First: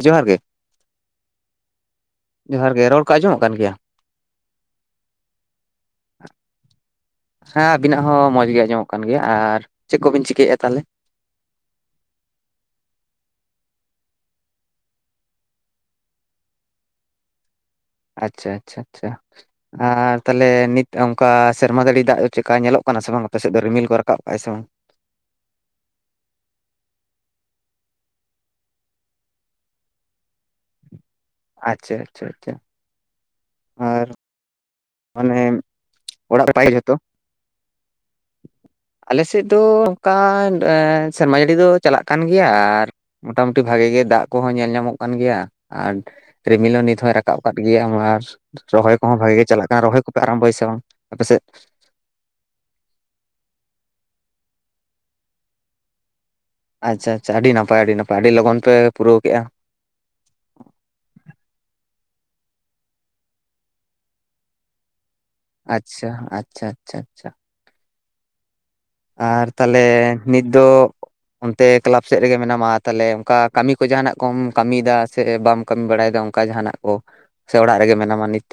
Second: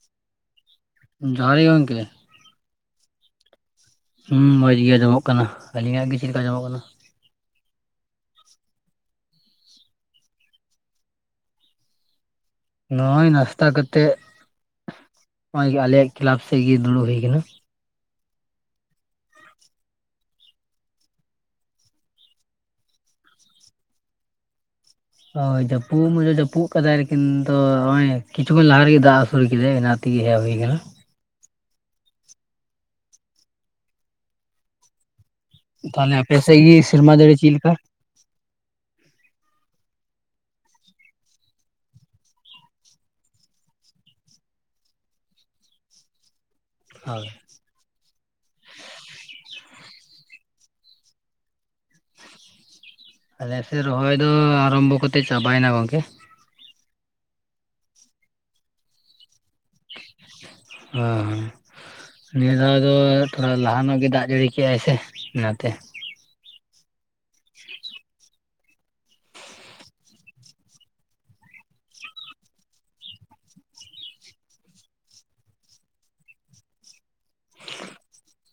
ᱡᱚᱦᱟᱨ ᱜᱮ ᱡᱚᱦᱟᱨ ᱜᱮ ᱜᱚᱝᱠᱮ ᱡᱚᱦᱟᱨ ᱜᱮ ᱨᱚᱲ ᱠᱚ ᱟᱸᱡᱚᱢᱚᱜ ᱠᱟᱱ ᱜᱮᱭᱟ? ᱦᱩᱸ ᱢᱚᱸᱡᱽ ᱜᱮ ᱟᱸᱡᱚᱢᱚᱜ ᱠᱟᱱᱟ ᱟᱞᱤᱧᱟᱜ ᱜᱮ ᱪᱮᱫ ᱞᱮᱠᱟ ᱟᱸᱡᱚᱢᱚᱜ ᱠᱟᱱᱟ ᱦᱮᱸ ᱟᱵᱤᱱᱟᱜ ᱦᱚᱸ ᱢᱚᱸᱡᱽ ᱜᱮ ᱟᱸᱡᱚᱢᱚᱜ ᱠᱟᱱ ᱜᱮᱭᱟ ᱟᱨ ᱪᱮᱫ ᱠᱚᱵᱤᱱ ᱪᱤᱠᱟᱹᱭᱮᱫ-ᱟ ᱛᱟᱦᱚᱞᱮ? ᱱᱚᱜ-ᱚᱭ ᱱᱟᱥᱛᱟ ᱠᱟᱛᱮᱜ ᱱᱚᱜ-ᱚᱭ ᱜᱮ ᱟᱞᱮᱭᱟᱜ ᱠᱞᱟᱵ ᱥᱮᱫ ᱜᱤ ᱫᱩᱲᱩᱵ ᱦᱩᱭ ᱟᱠᱟᱱᱟ ᱟᱪᱪᱷᱟ ᱟᱪᱪᱷᱟ ᱟᱪᱪᱷᱟ ᱟᱨ ᱛᱟᱦᱚᱞᱮ ᱱᱤᱛ ᱚᱱᱠᱟ ᱥᱮᱨᱢᱟ ᱡᱟᱹᱲᱮ ᱫᱟᱜ ᱪᱮᱠᱟ ᱧᱮᱞᱚᱜ ᱠᱟᱱᱟ ᱥᱮ ᱵᱟᱝ ᱟᱯᱮ ᱥᱮᱫ ᱫᱚ ᱨᱤᱢᱤᱞ ᱠᱚ ᱨᱟᱠᱟᱵ ᱠᱟᱜ-ᱟᱭ ᱥᱮ ᱵᱟᱝ ᱦᱳᱭ ᱡᱟᱹᱯᱩᱫ ᱢᱚᱸᱡᱮ ᱡᱟᱹᱯᱩᱫ ᱠᱟᱫᱟᱭ ᱞᱤᱠᱤᱱ ᱫᱚ ᱱᱚᱜ-ᱚᱭ ᱠᱤᱪᱷᱩ ᱠᱷᱚᱱ ᱞᱟᱦᱟ ᱨᱮᱜᱮ ᱫᱟᱜ ᱟᱹᱥᱩᱲ ᱠᱮᱫᱟᱭ ᱚᱱᱟᱛ ᱛᱮᱜᱤ ᱦᱮᱡ ᱦᱩᱭ ᱟᱠᱟᱱᱟ ᱟᱪᱪᱷᱟ ᱟᱪᱪᱷᱟ ᱟᱪᱪᱷᱟ ᱟᱨ ᱢᱟᱱᱮ ᱛᱟᱦᱞᱮ ᱟᱯᱮ ᱚᱲᱟᱜ ᱨᱮ ᱥᱮᱫ ᱱᱟᱯᱟᱭ ᱜᱮ ᱡᱷᱚᱛᱚ? ᱥᱮᱨᱢᱟ ᱫᱟᱲᱮ ᱪᱮᱫ ᱞᱮᱠᱟ? ᱟᱞᱮᱥᱮᱫ ᱫᱚ ᱚᱱᱠᱟ ᱥᱮᱨᱢᱟ ᱡᱟᱹᱲᱤ ᱫᱚ ᱪᱟᱞᱟᱜ ᱠᱟᱱ ᱜᱮᱭᱟ ᱟᱨ ᱢᱳᱴᱟᱢᱩᱴᱤ ᱵᱷᱟᱜᱮ ᱜᱮ ᱫᱟᱜ ᱠᱚᱦᱚᱸ ᱧᱮᱞ ᱧᱟᱢᱚᱜ ᱠᱟᱱ ᱜᱮᱭᱟ ᱟᱨ ᱨᱤᱢᱤᱞ ᱦᱳ ᱱᱤᱛ ᱦᱚᱸᱭ ᱦᱳᱭ ᱨᱟᱠᱟᱵ ᱠᱫ ᱜᱮᱭᱟ ᱨᱚᱦᱚᱭ ᱠᱚᱦᱚᱸ ᱵᱷᱟᱜᱤ ᱜᱮ ᱪᱟᱞᱟᱜ ᱨᱚᱦᱚᱭ ᱠᱚᱯᱮ ᱟᱨᱟᱢᱵᱚᱭᱟ ᱥᱮ ᱵᱟᱝ ᱟᱯᱮᱥᱮᱫ? ᱟᱞᱮᱥᱮᱫ ᱨᱚᱦᱚᱭ ᱫᱚ ᱟᱨᱚᱢᱵᱚ ᱠᱟᱛᱮ ᱪᱟᱵᱟᱭᱱᱟ ᱜᱚᱝᱠᱮ᱾ ᱟᱪᱪᱷᱟ ᱟᱪᱪᱷᱟ ᱟᱹᱰᱤ ᱱᱟᱯᱟᱭ ᱟᱹᱰᱤ ᱱᱟᱯᱟᱭ ᱟᱹᱰᱤ ᱞᱚᱜᱚᱱ ᱯᱮ ᱯᱩᱨᱟᱹᱣ ᱠᱮᱫᱮᱜᱼᱟ᱾ ᱦᱚ ᱱᱤᱭᱟᱹ ᱫᱷᱟᱣ ᱫᱚ ᱛᱷᱚᱲᱟ ᱞᱟᱦᱟᱟᱱᱚᱜ ᱜᱮ ᱫᱟᱜ ᱡᱟᱹᱲᱤ ᱠᱮᱜᱟᱭ ᱥᱮ ᱚᱱᱟᱛᱮ ᱟᱪᱪᱷᱟ ᱟᱪᱪᱷᱟ ᱟᱪᱪᱷᱟ ᱟᱪᱪᱷᱟ [inaudible] ᱟᱨ ᱛᱟᱦᱚᱞᱮ ᱱᱤᱛ ᱫᱚ ᱚᱱᱛᱮ ᱠᱮᱞᱟᱯ ᱥᱮᱫ ᱨᱮᱜᱮ ᱢᱮᱱᱟᱢᱟ ᱛᱟᱦᱚᱞᱮ ᱚᱱᱠᱟ ᱠᱟᱹᱢᱤ ᱠᱚ ᱡᱟᱦᱟᱱᱟᱜ ᱠᱚᱢ ᱠᱟᱹᱢᱤᱭᱮᱫᱟ ᱥᱮ ᱵᱟᱢ ᱠᱟᱢᱤ ᱵᱟᱲᱟᱭᱮᱫᱟ ᱚᱱᱠᱟ ᱡᱟᱦᱟᱱᱟᱜ ᱠᱚ ᱥᱮ ᱚᱲᱟᱜ ᱨᱮᱜᱮ ᱢᱮᱱᱟᱢᱟ ᱱᱤᱛ?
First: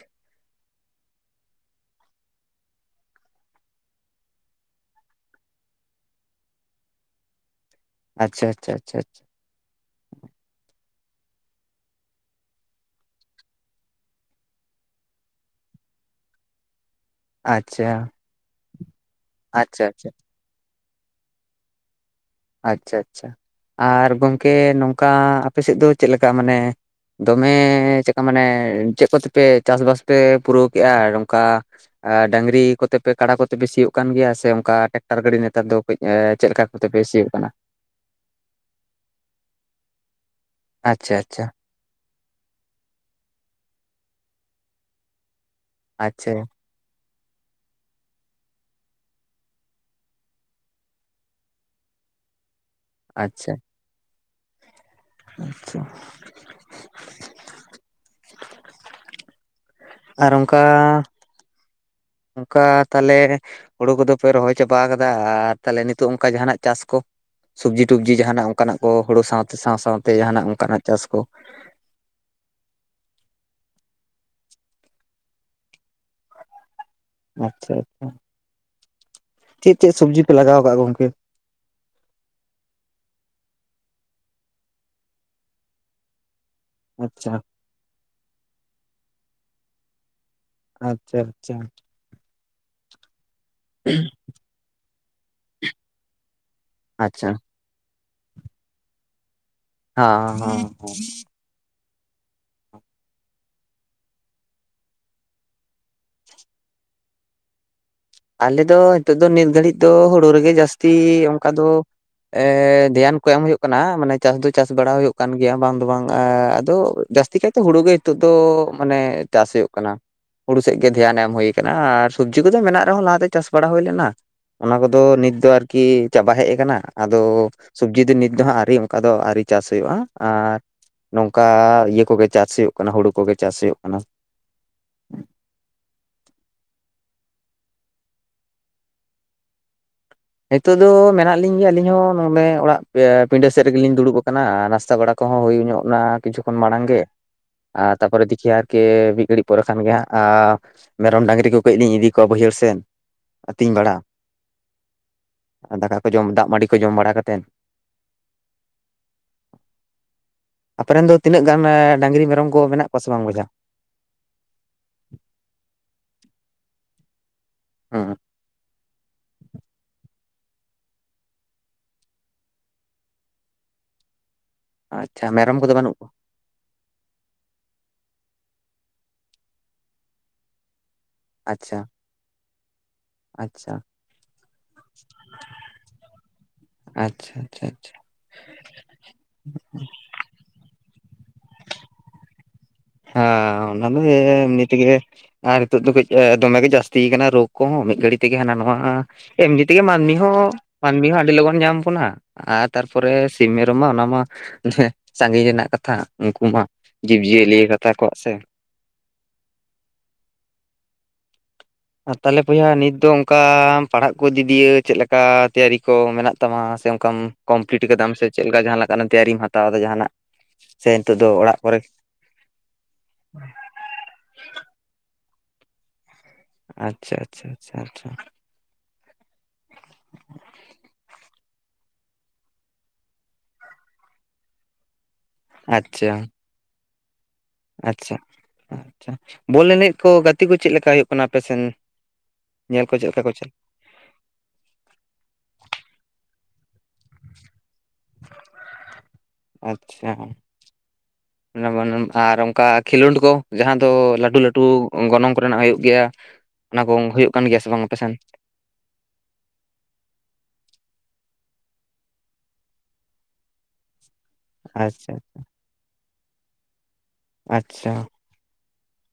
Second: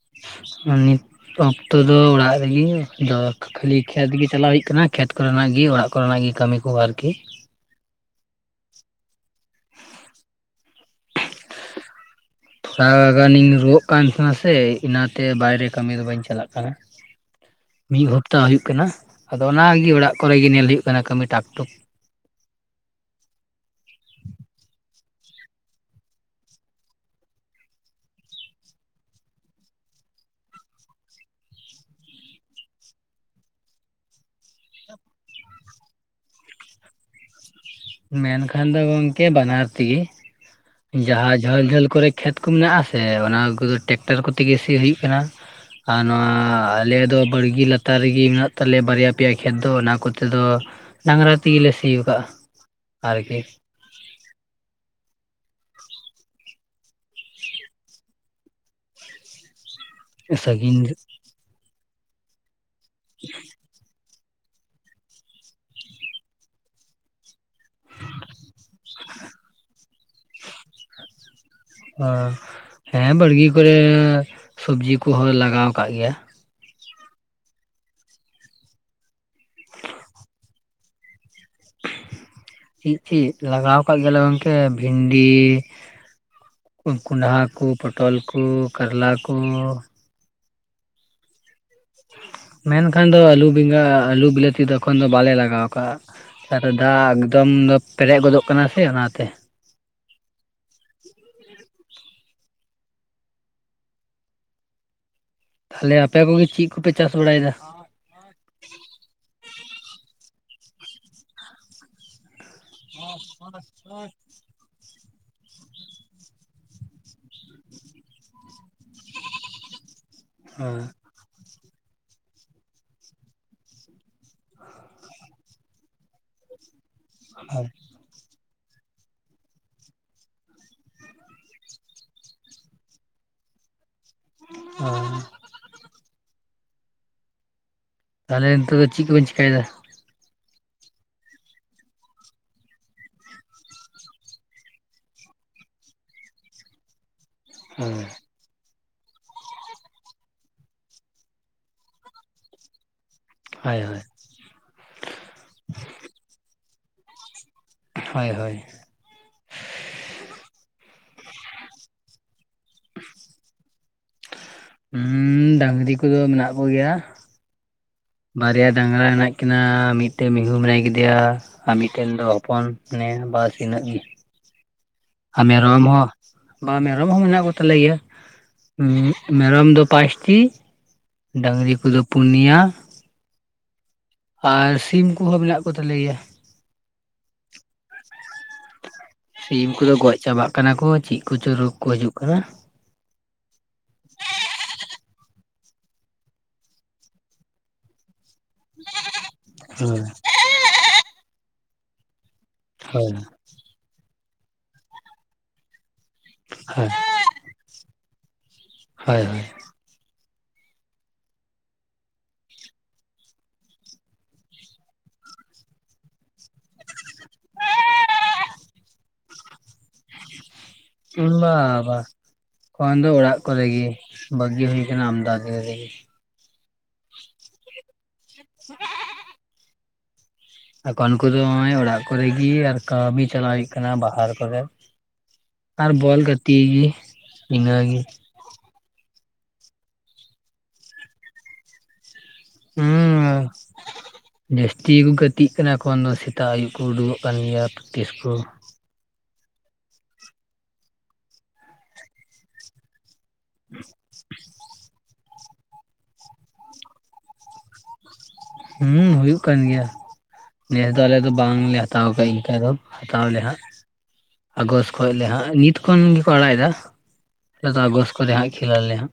ᱱᱤᱛ ᱚᱠᱛᱚ ᱫᱚ ᱚᱲᱟᱜ ᱨᱮᱜᱤ ᱫᱚᱠ ᱠᱷᱟᱹᱞᱤ ᱠᱷᱮᱛ ᱜᱮ ᱪᱟᱞᱟᱣ ᱦᱩᱭᱩᱜ ᱠᱟᱱᱟ ᱠᱷᱮᱛ ᱠᱚᱨᱮᱱᱟᱜ ᱜᱮ ᱚᱲᱟᱜ ᱠᱚᱨᱮᱱᱟᱜ ᱜᱮ ᱠᱟᱹᱢᱤ ᱠᱚ ᱟᱨᱠᱤ᱾ ᱟᱪᱪᱷᱟ ᱟᱪᱪᱷᱟ ᱟᱪᱪᱷᱟ ᱛᱷᱚᱲᱟ ᱜᱟᱱᱤᱧ ᱨᱩᱣᱟᱹᱜ ᱠᱟᱱ ᱛᱟᱦᱮᱸᱱᱟ ᱥᱮ ᱤᱱᱟᱛᱮ ᱵᱟᱭᱨᱮ ᱠᱟᱹᱢᱤ ᱫᱚ ᱵᱟᱹᱧ ᱪᱟᱞᱟᱜ ᱠᱟᱱᱟ᱾ ᱟᱪᱪᱷᱟ ᱛᱚ ᱦᱩᱭᱩᱜ ᱠᱟᱱᱟ ᱟᱫᱚ ᱟᱪᱪᱷᱟ ᱚᱱᱟᱜᱮ ᱟᱪᱪᱷᱟ ᱚᱲᱟᱜ ᱠᱚᱨᱮ ᱜᱮ ᱧᱮᱞ ᱦᱩᱭᱩᱜ ᱠᱟᱱᱟ ᱠᱟᱹᱢᱤ ᱴᱟᱠ ᱴᱩᱠ᱾ ᱟᱪᱪᱷᱟ ᱟᱪᱪᱷᱟ ᱟᱨ ᱜᱚᱢᱠᱮ ᱱᱚᱝᱠᱟ ᱟᱯᱮ ᱥᱮᱫ ᱫᱚ ᱪᱮᱫᱞ ᱞᱮᱠᱟ ᱢᱟᱱᱮ ᱫᱚᱢᱮ ᱪᱮᱫᱠᱟ ᱢᱟᱱᱮ ᱪᱮᱫ ᱠᱚᱛᱮᱯᱮ ᱪᱟᱥᱼᱵᱟᱥ ᱯᱮ ᱯᱩᱨᱟᱹᱣ ᱠᱮᱫᱮᱜᱼᱟ ᱱᱚᱝᱠᱟ ᱰᱝᱨᱤ ᱠᱚᱛᱮ ᱯᱮ ᱠᱟᱲᱟ ᱠᱚᱛᱮ ᱯᱮ ᱥᱤᱭᱳᱜ ᱠᱟᱱ ᱜᱮᱭᱟ ᱥᱮ ᱚᱱᱠᱟ ᱴᱮᱠᱴᱟᱨ ᱜᱟᱹᱰᱤ ᱱᱮᱛᱟᱨ ᱫᱚ ᱠᱟᱹᱡ ᱪᱮᱫ ᱞᱮᱠᱟ ᱠᱚᱛᱮ ᱯᱮ ᱥᱤᱭᱳᱜ ᱠᱟᱱᱟ ᱢᱮᱱᱠᱷᱟᱱ ᱫᱚ ᱜᱚᱝᱠᱮ ᱵᱟᱱᱟᱨ ᱛᱮᱜᱤ ᱟᱪᱪᱷᱟ ᱡᱟᱦᱟᱸ ᱟᱪᱪᱷᱟ ᱡᱷᱟᱹᱞ ᱡᱷᱟᱹᱞ ᱠᱚᱨᱮ ᱠᱷᱮᱛ ᱠᱚ ᱢᱮᱱᱟᱜᱼᱟ ᱥᱮ ᱚᱱᱟ ᱠᱚᱫᱚ ᱴᱮᱠᱴᱟᱨ ᱠᱚᱛᱮ ᱜᱮ ᱥᱤ ᱦᱩᱭᱩᱜ ᱠᱟᱱᱟ᱾ ᱟᱨ ᱟᱪᱪᱷᱟ ᱱᱚᱣᱟ ᱟᱞᱮ ᱫᱚ ᱵᱟᱲᱜᱮ ᱞᱟ ᱛᱟᱨ ᱨᱮᱜᱮ ᱢᱮᱱᱟᱜ ᱛᱟᱞᱮᱭᱟ ᱵᱟᱨᱭᱟ ᱯᱮᱭᱟ ᱠᱷᱮᱛ ᱫᱚ ᱚᱱᱟ ᱠᱚᱛᱮ ᱫᱚ ᱰᱟᱝᱨᱟ ᱛᱮᱜᱮ ᱞᱮ ᱥᱤ ᱟᱠᱟᱟᱜᱼᱟ᱾ ᱟᱨᱠᱤ ᱟᱪᱪᱷᱟ ᱟᱨ ᱚᱱᱠᱟ ᱥᱟᱺᱜᱤᱧ ᱚᱱᱠᱟ ᱛᱟᱦᱚᱞᱮ ᱦᱩᱲᱩ ᱠᱚᱫᱚ ᱯᱮ ᱨᱚᱦᱚᱭ ᱪᱟᱵᱟ ᱠᱟᱫᱟ ᱟᱨ ᱛᱟᱦᱚᱞᱮ ᱱᱤᱛᱚᱜ ᱚᱱᱠᱟ ᱡᱟᱦᱟᱱᱟᱜ ᱪᱟᱥ ᱠᱚ ᱥᱚᱵᱡᱤ ᱴᱚᱵᱡᱤ ᱡᱟᱦᱟᱱᱟᱜ ᱚᱱᱠᱟ ᱚᱱᱠᱟᱱᱟᱜ ᱠᱚ ᱦᱳᱲᱩ ᱥᱟᱶᱛᱮ ᱥᱟᱶ ᱥᱟᱶᱶᱛᱮ ᱡᱟᱦᱟᱱᱟᱜ ᱚᱱᱠᱟᱱᱟᱜ ᱪᱟᱥ ᱠᱚ ᱦᱮᱸ ᱵᱟᱲᱜᱮ ᱠᱚᱨᱮ ᱥᱚᱵᱡᱤ ᱠᱚᱦᱚᱸ ᱞᱟᱜᱟᱣ ᱟᱠᱟᱜ ᱜᱮᱭᱟ᱾ ᱟᱪᱪᱷᱟ ᱟᱪᱪᱷᱟ ᱪᱮᱫ ᱪᱮᱫ ᱥᱚᱵᱡᱤ ᱯᱮ ᱞᱟᱜᱟᱣ ᱟᱠᱟ ᱟ ᱜᱚᱝᱠᱮ? ᱪᱮᱫ ᱪᱮᱫ ᱞᱟᱜᱟᱣ ᱠᱟᱜ ᱜᱮᱭᱟᱞᱮ ᱜᱚᱝᱠᱮ ᱵᱷᱤᱱᱰᱤ ᱟᱪᱪᱷᱟ ᱠᱚᱸᱰᱷᱟ ᱠᱚ ᱯᱚᱴᱚᱞ ᱠᱚ ᱠᱟᱨᱞᱟ ᱠᱚ ᱟᱪᱪᱷᱟ ᱟᱪᱪᱷᱟ ᱢᱮᱱᱠᱷᱟᱱ ᱫᱚ ᱟᱹᱞᱩ ᱵᱮᱸᱜᱟᱲ ᱟᱹᱞᱩ ᱵᱤᱞᱟᱹᱛᱤ ᱫᱚ ᱮᱠᱷᱚᱱ ᱫᱚ ᱵᱟᱞᱮ ᱞᱟᱜᱟᱣ ᱠᱟᱜᱼᱟ᱾ ᱟᱨ ᱫᱟᱜ ᱟᱪᱪᱷᱟ ᱮᱠᱫᱚᱢ ᱫᱚ ᱯᱮᱨᱮᱡ ᱜᱚᱫᱚᱜ ᱠᱟᱱᱟ ᱥᱮ ᱚᱱᱟᱛᱮ᱾ ᱦᱮᱸ ᱦᱚᱸ ᱛᱟᱦᱚᱞᱮ ᱟᱯᱮ ᱠᱚᱜᱮ ᱪᱮᱫ ᱠᱚᱯᱮ ᱪᱟᱥ ᱵᱟᱲᱟᱭᱮᱫᱟ? ᱟᱞᱮ ᱫᱚ ᱱᱤᱛᱚᱜ ᱫᱚ ᱱᱤᱛ ᱜᱷᱟᱹᱲᱤᱡ ᱫᱚ ᱦᱩᱲᱩ ᱨᱮᱜᱮ ᱡᱟᱹᱥᱛᱤ ᱚᱱᱠᱟ ᱫᱚ ᱫᱷᱮᱭᱟᱱ ᱠᱚ ᱮᱢ ᱦᱩᱭᱩᱜ ᱠᱟᱱᱟ ᱢᱟᱱᱮ ᱪᱟᱥ ᱫᱚ ᱪᱟᱥ ᱵᱟᱲᱟ ᱦᱩᱭᱩᱜ ᱠᱟᱱ ᱜᱮᱭᱟ ᱵᱟᱝ ᱫᱚ ᱵᱟᱝ ᱟᱫᱚ ᱡᱟᱹᱥᱛᱤ ᱠᱟᱭᱛᱮ ᱦᱩᱲᱳ ᱜᱮ ᱱᱤᱛᱚᱜ ᱫᱚ ᱢᱟᱱᱮ ᱪᱟᱥ ᱦᱩᱭᱩᱜ ᱠᱟᱱᱟ ᱦᱩᱲᱩ ᱥᱮᱫ ᱜᱮ ᱫᱷᱮᱭᱟᱱ ᱮᱢ ᱦᱩᱭ ᱟᱠᱟᱱᱟ ᱟᱨ ᱥᱚᱵᱡᱤ ᱠᱚᱫᱚ ᱢᱮᱱᱟᱜ ᱦᱚᱞᱟ ᱫᱚ ᱪᱟᱥ ᱵᱟᱲᱟ ᱦᱳᱭ ᱞᱮᱱᱟ ᱚᱱᱟ ᱠᱚᱫᱚ ᱱᱤᱛ ᱫᱚ ᱟᱨᱠᱤ ᱪᱟᱵᱟ ᱦᱮᱜ ᱠᱟᱱᱟ ᱟᱫᱚ ᱦᱮᱸ ᱥᱚᱵᱡᱤ ᱫᱚ ᱱᱤᱛ ᱫᱚ ᱦᱟᱸᱜ ᱟᱹᱣᱨᱤ ᱚᱝᱠᱟ ᱫᱚ ᱟᱹᱣᱨᱤ ᱪᱟᱥ ᱦᱳᱭᱳᱜᱼᱟ ᱟᱨ ᱱᱚᱝᱠᱟ ᱤᱭᱟᱹ ᱠᱚᱜᱮ ᱪᱟᱥ ᱦᱳᱭᱳᱜ ᱠᱟᱱᱟ ᱦᱳᱲᱳ ᱠᱚᱜᱮ ᱪᱟᱥ ᱦᱳᱭᱳᱜ ᱠᱟᱱᱟ [unintelligible] ᱛᱟᱦᱚᱞᱮ ᱱᱤᱛᱚᱜ ᱫᱚ ᱪᱤᱜ ᱠᱚᱵᱮᱱ ᱪᱤᱠᱟᱹᱭᱮᱫᱟ ᱱᱤᱛᱚ ᱫᱚ ᱢᱮᱱᱟᱜ ᱞᱤᱧ ᱜᱮᱭᱟ ᱟᱹᱞᱤᱧ ᱦᱚᱸ ᱱᱚᱸᱰᱮ ᱚᱲᱟᱜ ᱯᱮᱭᱟ ᱯᱤᱸᱰᱟᱹ ᱥᱮᱫ ᱨᱮᱜᱮᱞᱤᱧ ᱫᱩᱲᱩᱵ ᱟᱠᱟᱱᱟ ᱱᱟᱥᱛᱟ ᱵᱟᱲᱟ ᱠᱚᱦᱚᱸ ᱦᱳᱭ ᱧᱚᱜ ᱱᱟ ᱠᱤᱪᱷᱩ ᱠᱷᱚᱱ ᱢᱟᱲᱟᱝ ᱜᱮ ᱟᱨ ᱛᱟᱯᱚᱨᱮ [unintelligible] ᱠᱮ ᱢᱤᱜ ᱜᱷᱟᱹᱲᱤᱡ ᱯᱚᱨᱮ ᱠᱷᱟᱱ ᱜᱮ ᱦᱟᱸᱜ ᱟᱨ ᱢᱮᱨᱚᱢ ᱰᱟᱹᱟᱝᱨᱤ ᱠᱚ ᱠᱟᱹᱡᱞᱤᱧ ᱤᱫᱤ ᱠᱚᱣᱟ ᱵᱟᱹᱭᱦᱟᱹᱲ ᱥᱮᱱ ᱟᱹᱛᱤᱧ ᱦᱳᱭ ᱵᱟᱲᱟ ᱦᱳᱭ ᱟᱨ ᱫᱟᱠᱟ ᱠᱚ ᱡᱚᱢ ᱫᱟᱜ ᱢᱟᱹᱰᱤ ᱠᱚ ᱡᱚᱢ ᱵᱟᱲᱟ ᱠᱟᱛᱮᱫ ᱦᱳᱭ ᱦᱳᱭ ᱟᱯᱮ ᱨᱮᱱ ᱫᱚ ᱛᱤᱱᱟᱹᱜ ᱜᱟᱱ ᱰᱟᱹᱝᱨᱤ ᱢᱮᱨᱚᱢ ᱠᱚ ᱢᱮᱱᱟᱜ ᱠᱚᱣᱟ ᱥᱮ ᱵᱟᱝ ᱵᱚᱭᱦᱟ ᱦᱩᱸ ᱰᱟᱝᱨᱤ ᱠᱚᱫᱚ ᱢᱮᱱᱟᱜ ᱠᱚᱜᱮᱭᱟ ᱦᱚᱸ ᱵᱟᱨᱭᱟ ᱰᱟᱝᱨᱟ ᱦᱮᱱᱟᱜ ᱠᱤᱱᱟᱹ ᱢᱤᱫᱴᱮᱜ ᱢᱤᱦᱩ ᱢᱮᱱᱟᱭ ᱠᱮᱫᱮᱭᱟ ᱟᱨ ᱢᱤᱫᱴᱮᱱ ᱫᱚ ᱦᱚᱯᱚᱱ ᱢᱮᱱᱟᱭᱟ ᱵᱟᱥ ᱤᱱᱟᱹᱜ ᱜᱤ ᱟᱪᱪᱷᱟ ᱟᱨ ᱠᱚᱫᱚ ᱢᱮᱨᱚᱢ ᱵᱟᱹᱱᱩᱜ ᱠᱚᱣᱟ ᱦᱚᱸ ᱵᱟ ᱢᱮᱨᱚᱢ ᱦᱚᱸ ᱢᱮᱱᱟᱜ ᱠᱚᱛᱟᱞᱮᱜᱮᱭᱟ ᱩᱸᱜ ᱢᱮᱨᱚᱢ ᱫᱚ ᱯᱟᱥᱴᱤ ᱰᱟᱝᱨᱤ ᱟᱪᱪᱷᱟ ᱠᱚᱫᱚ ᱯᱩᱱᱭᱟ ᱟᱪᱪᱷᱟ ᱟᱨ ᱥᱤᱢ ᱠᱚᱦᱚᱸ ᱢᱮᱱᱟᱜ ᱠᱚᱛᱟᱞᱮ ᱜᱮᱭᱟ ᱟᱪᱪᱷᱟ ᱟᱪᱪᱷᱟ ᱟᱪᱪᱷᱟ ᱥᱤᱢ ᱠᱚᱫᱚ ᱜᱚᱡ ᱪᱟᱵᱟᱜ ᱠᱟᱱᱟ ᱠᱚ ᱪᱤᱜ ᱠᱚᱪᱚ ᱨᱳᱜ ᱠᱚ ᱦᱤᱡᱩᱜ ᱠᱟᱱᱟ ᱦᱟᱸ ᱚᱱᱟ ᱫᱚ ᱮᱢᱱᱤᱛᱮᱜᱮ ᱟᱨ ᱦᱤᱛᱳᱜ ᱫᱚ ᱠᱟᱹᱡ ᱮ ᱫᱚᱢᱮ ᱜᱮ ᱡᱟᱹᱥᱛᱤᱭ ᱠᱟᱱᱟ ᱨᱳᱜ ᱠᱚᱦᱚᱸ ᱢᱤᱫ ᱜᱷᱟᱹᱲᱤᱡ ᱛᱮᱜᱮ ᱦᱟᱱᱟ ᱱᱚᱣᱟ ᱮᱢᱱᱤ ᱛᱮᱜᱮ ᱦᱳᱭ ᱢᱟᱹᱱᱢᱤ ᱦᱚᱸ ᱢᱟᱹᱱᱢᱤ ᱦᱚᱸ ᱟᱹᱰᱤ ᱞᱚᱜᱚᱱ ᱧᱟᱢ ᱵᱚᱱᱟ ᱟᱨ ᱛᱟᱨᱯᱚᱨᱮ ᱦᱳᱭ ᱥᱤᱢ ᱢᱮᱨᱚᱢ ᱢᱟ ᱚᱱᱟ ᱢᱟ ᱥᱟᱜᱤᱧ ᱨᱮᱱᱟᱜ ᱠᱟᱛᱷᱟ ᱩᱝᱠᱩ ᱢᱟ ᱦᱳᱭ ᱡᱤᱵᱽᱼᱡᱤᱭᱟᱹᱞᱤᱭᱟ ᱠᱟᱛᱟ ᱠᱚᱜ ᱥᱮ ᱦᱳᱭ ᱦᱳᱭ ᱟᱨ ᱛᱟᱦᱞᱮ ᱵᱚᱭᱦᱟ ᱱᱤᱛ ᱫᱚ ᱚᱝᱠᱟᱢ ᱯᱟᱲᱦᱟᱜ ᱠᱚ ᱤᱫᱤ ᱫᱤᱭᱟ ᱪᱮᱫ ᱞᱮᱠᱟ ᱛᱮᱭᱟᱨᱤ ᱠᱚ ᱢᱮᱱᱟᱜ ᱛᱟᱢᱟ ᱥᱮ ᱚᱝᱠᱟᱢ ᱠᱚᱢᱯᱞᱤᱴ ᱠᱟᱫᱟᱢ ᱥᱮ ᱪᱮᱫ ᱞᱮᱠᱟ ᱡᱟᱦᱟᱸ ᱞᱮᱠᱟ ᱛᱮᱭᱟᱨᱤᱢ ᱦᱟᱛᱟᱣᱫᱟ ᱡᱟᱦᱟᱱᱟᱜ ᱥᱮ ᱱᱤᱛᱚᱜ ᱫᱚ ᱦᱳᱭ ᱚᱲᱟᱜ ᱠᱚᱨᱮ ᱵᱟᱵᱟ ᱮᱠᱷᱚᱱ ᱫᱚ ᱚᱲᱟᱜ ᱠᱚᱨᱮᱜ ᱜᱮ ᱵᱟᱹᱜᱤ ᱦᱩᱭ ᱠᱟᱱᱟ ᱟᱢᱫᱟ ᱫᱤᱱ ᱨᱮᱜᱮ ᱟᱪᱪᱷᱟ ᱟᱪᱪᱷᱟ ᱟᱪᱪᱷᱟ ᱟᱪᱪᱷᱟ [inaudible] ᱮᱠᱷᱚᱱ ᱩᱱᱠᱩ ᱫᱚ ᱚᱸᱭ ᱚᱲᱟᱜ ᱠᱚᱨᱮᱜᱤ ᱟᱨ ᱠᱟᱹᱢᱤ ᱪᱟᱞᱟᱭ ᱦᱩᱭᱩᱜ ᱠᱟᱱᱟ ᱵᱟᱦᱟᱨ ᱠᱚᱨᱮ ᱟᱨ ᱟᱪᱪᱷᱟ ᱵᱚᱞ ᱜᱟᱛᱮᱜ ᱜᱤ ᱟᱪᱪᱷᱟ ᱟᱪᱪᱷᱟ ᱵᱚᱞ ᱮᱱᱮᱡ ᱠᱚ ᱜᱟᱛᱮ ᱠᱚ ᱪᱮᱫ ᱞᱮᱠᱟ ᱦᱳᱭᱳᱜ ᱠᱟᱱᱟ ᱟᱯᱮ ᱥᱮᱱ ᱦᱩᱸ ᱡᱟᱹᱥᱛᱤ ᱠᱩ ᱜᱟᱹᱛᱤᱜ ᱠᱟᱱᱟ ᱮᱠᱷᱚᱱ ᱫᱚ ᱥᱮᱛᱟᱜ ᱟᱭᱩᱵ ᱠᱚ ᱩᱰᱩᱜᱚᱜ ᱠᱟᱱ ᱜᱮᱭᱟ ᱯᱮᱠᱴᱤᱥ ᱠᱚ ᱟᱪᱪᱷᱟ ᱱᱚᱭᱟ ᱵᱟᱱᱮᱢ ᱟᱨ ᱚᱝᱠᱟ ᱠᱷᱮᱞᱳᱸᱰ ᱠᱚ ᱡᱟᱦᱟᱸ ᱫᱚ ᱞᱟᱹᱴᱩ ᱞᱟᱹᱴᱩ ᱜᱚᱱᱚᱝ ᱠᱚᱨᱮᱱᱟᱜ ᱦᱳᱭᱳᱜ ᱜᱮᱭᱟ ᱚᱱᱟ ᱠᱚᱝ ᱦᱳᱭᱳᱜ ᱠᱟᱱ ᱜᱮᱭᱟ ᱥᱮ ᱵᱟᱝ ᱟᱯᱮᱥᱮᱱ ᱦᱩᱸ ᱦᱩᱭᱩᱜ ᱠᱟᱱ ᱜᱮᱭᱟ ᱱᱮᱥ ᱫᱚ ᱟᱞᱮ ᱫᱚ ᱵᱟᱝᱞᱮ ᱦᱟᱛᱟᱣ ᱠᱟᱡ ᱤᱝᱠᱟᱹ ᱫᱚ ᱦᱟᱛᱟᱣᱞᱮ ᱦᱟᱸᱜ ᱟᱜᱚᱥ ᱠᱷᱚᱡ ᱟᱪᱪᱷᱟ ᱞᱮ ᱦᱟᱸᱜ ᱱᱤᱛ ᱠᱷᱚᱱ ᱜᱮᱠᱚ ᱟᱲᱟᱭ ᱮᱫᱟ ᱟᱞᱮ ᱫᱚ ᱟᱪᱪᱷᱟ ᱟᱜᱚᱥ ᱠᱚᱨᱮ ᱦᱟᱸᱜ ᱠᱷᱮᱞ ᱟᱞᱮ ᱦᱟᱸᱜ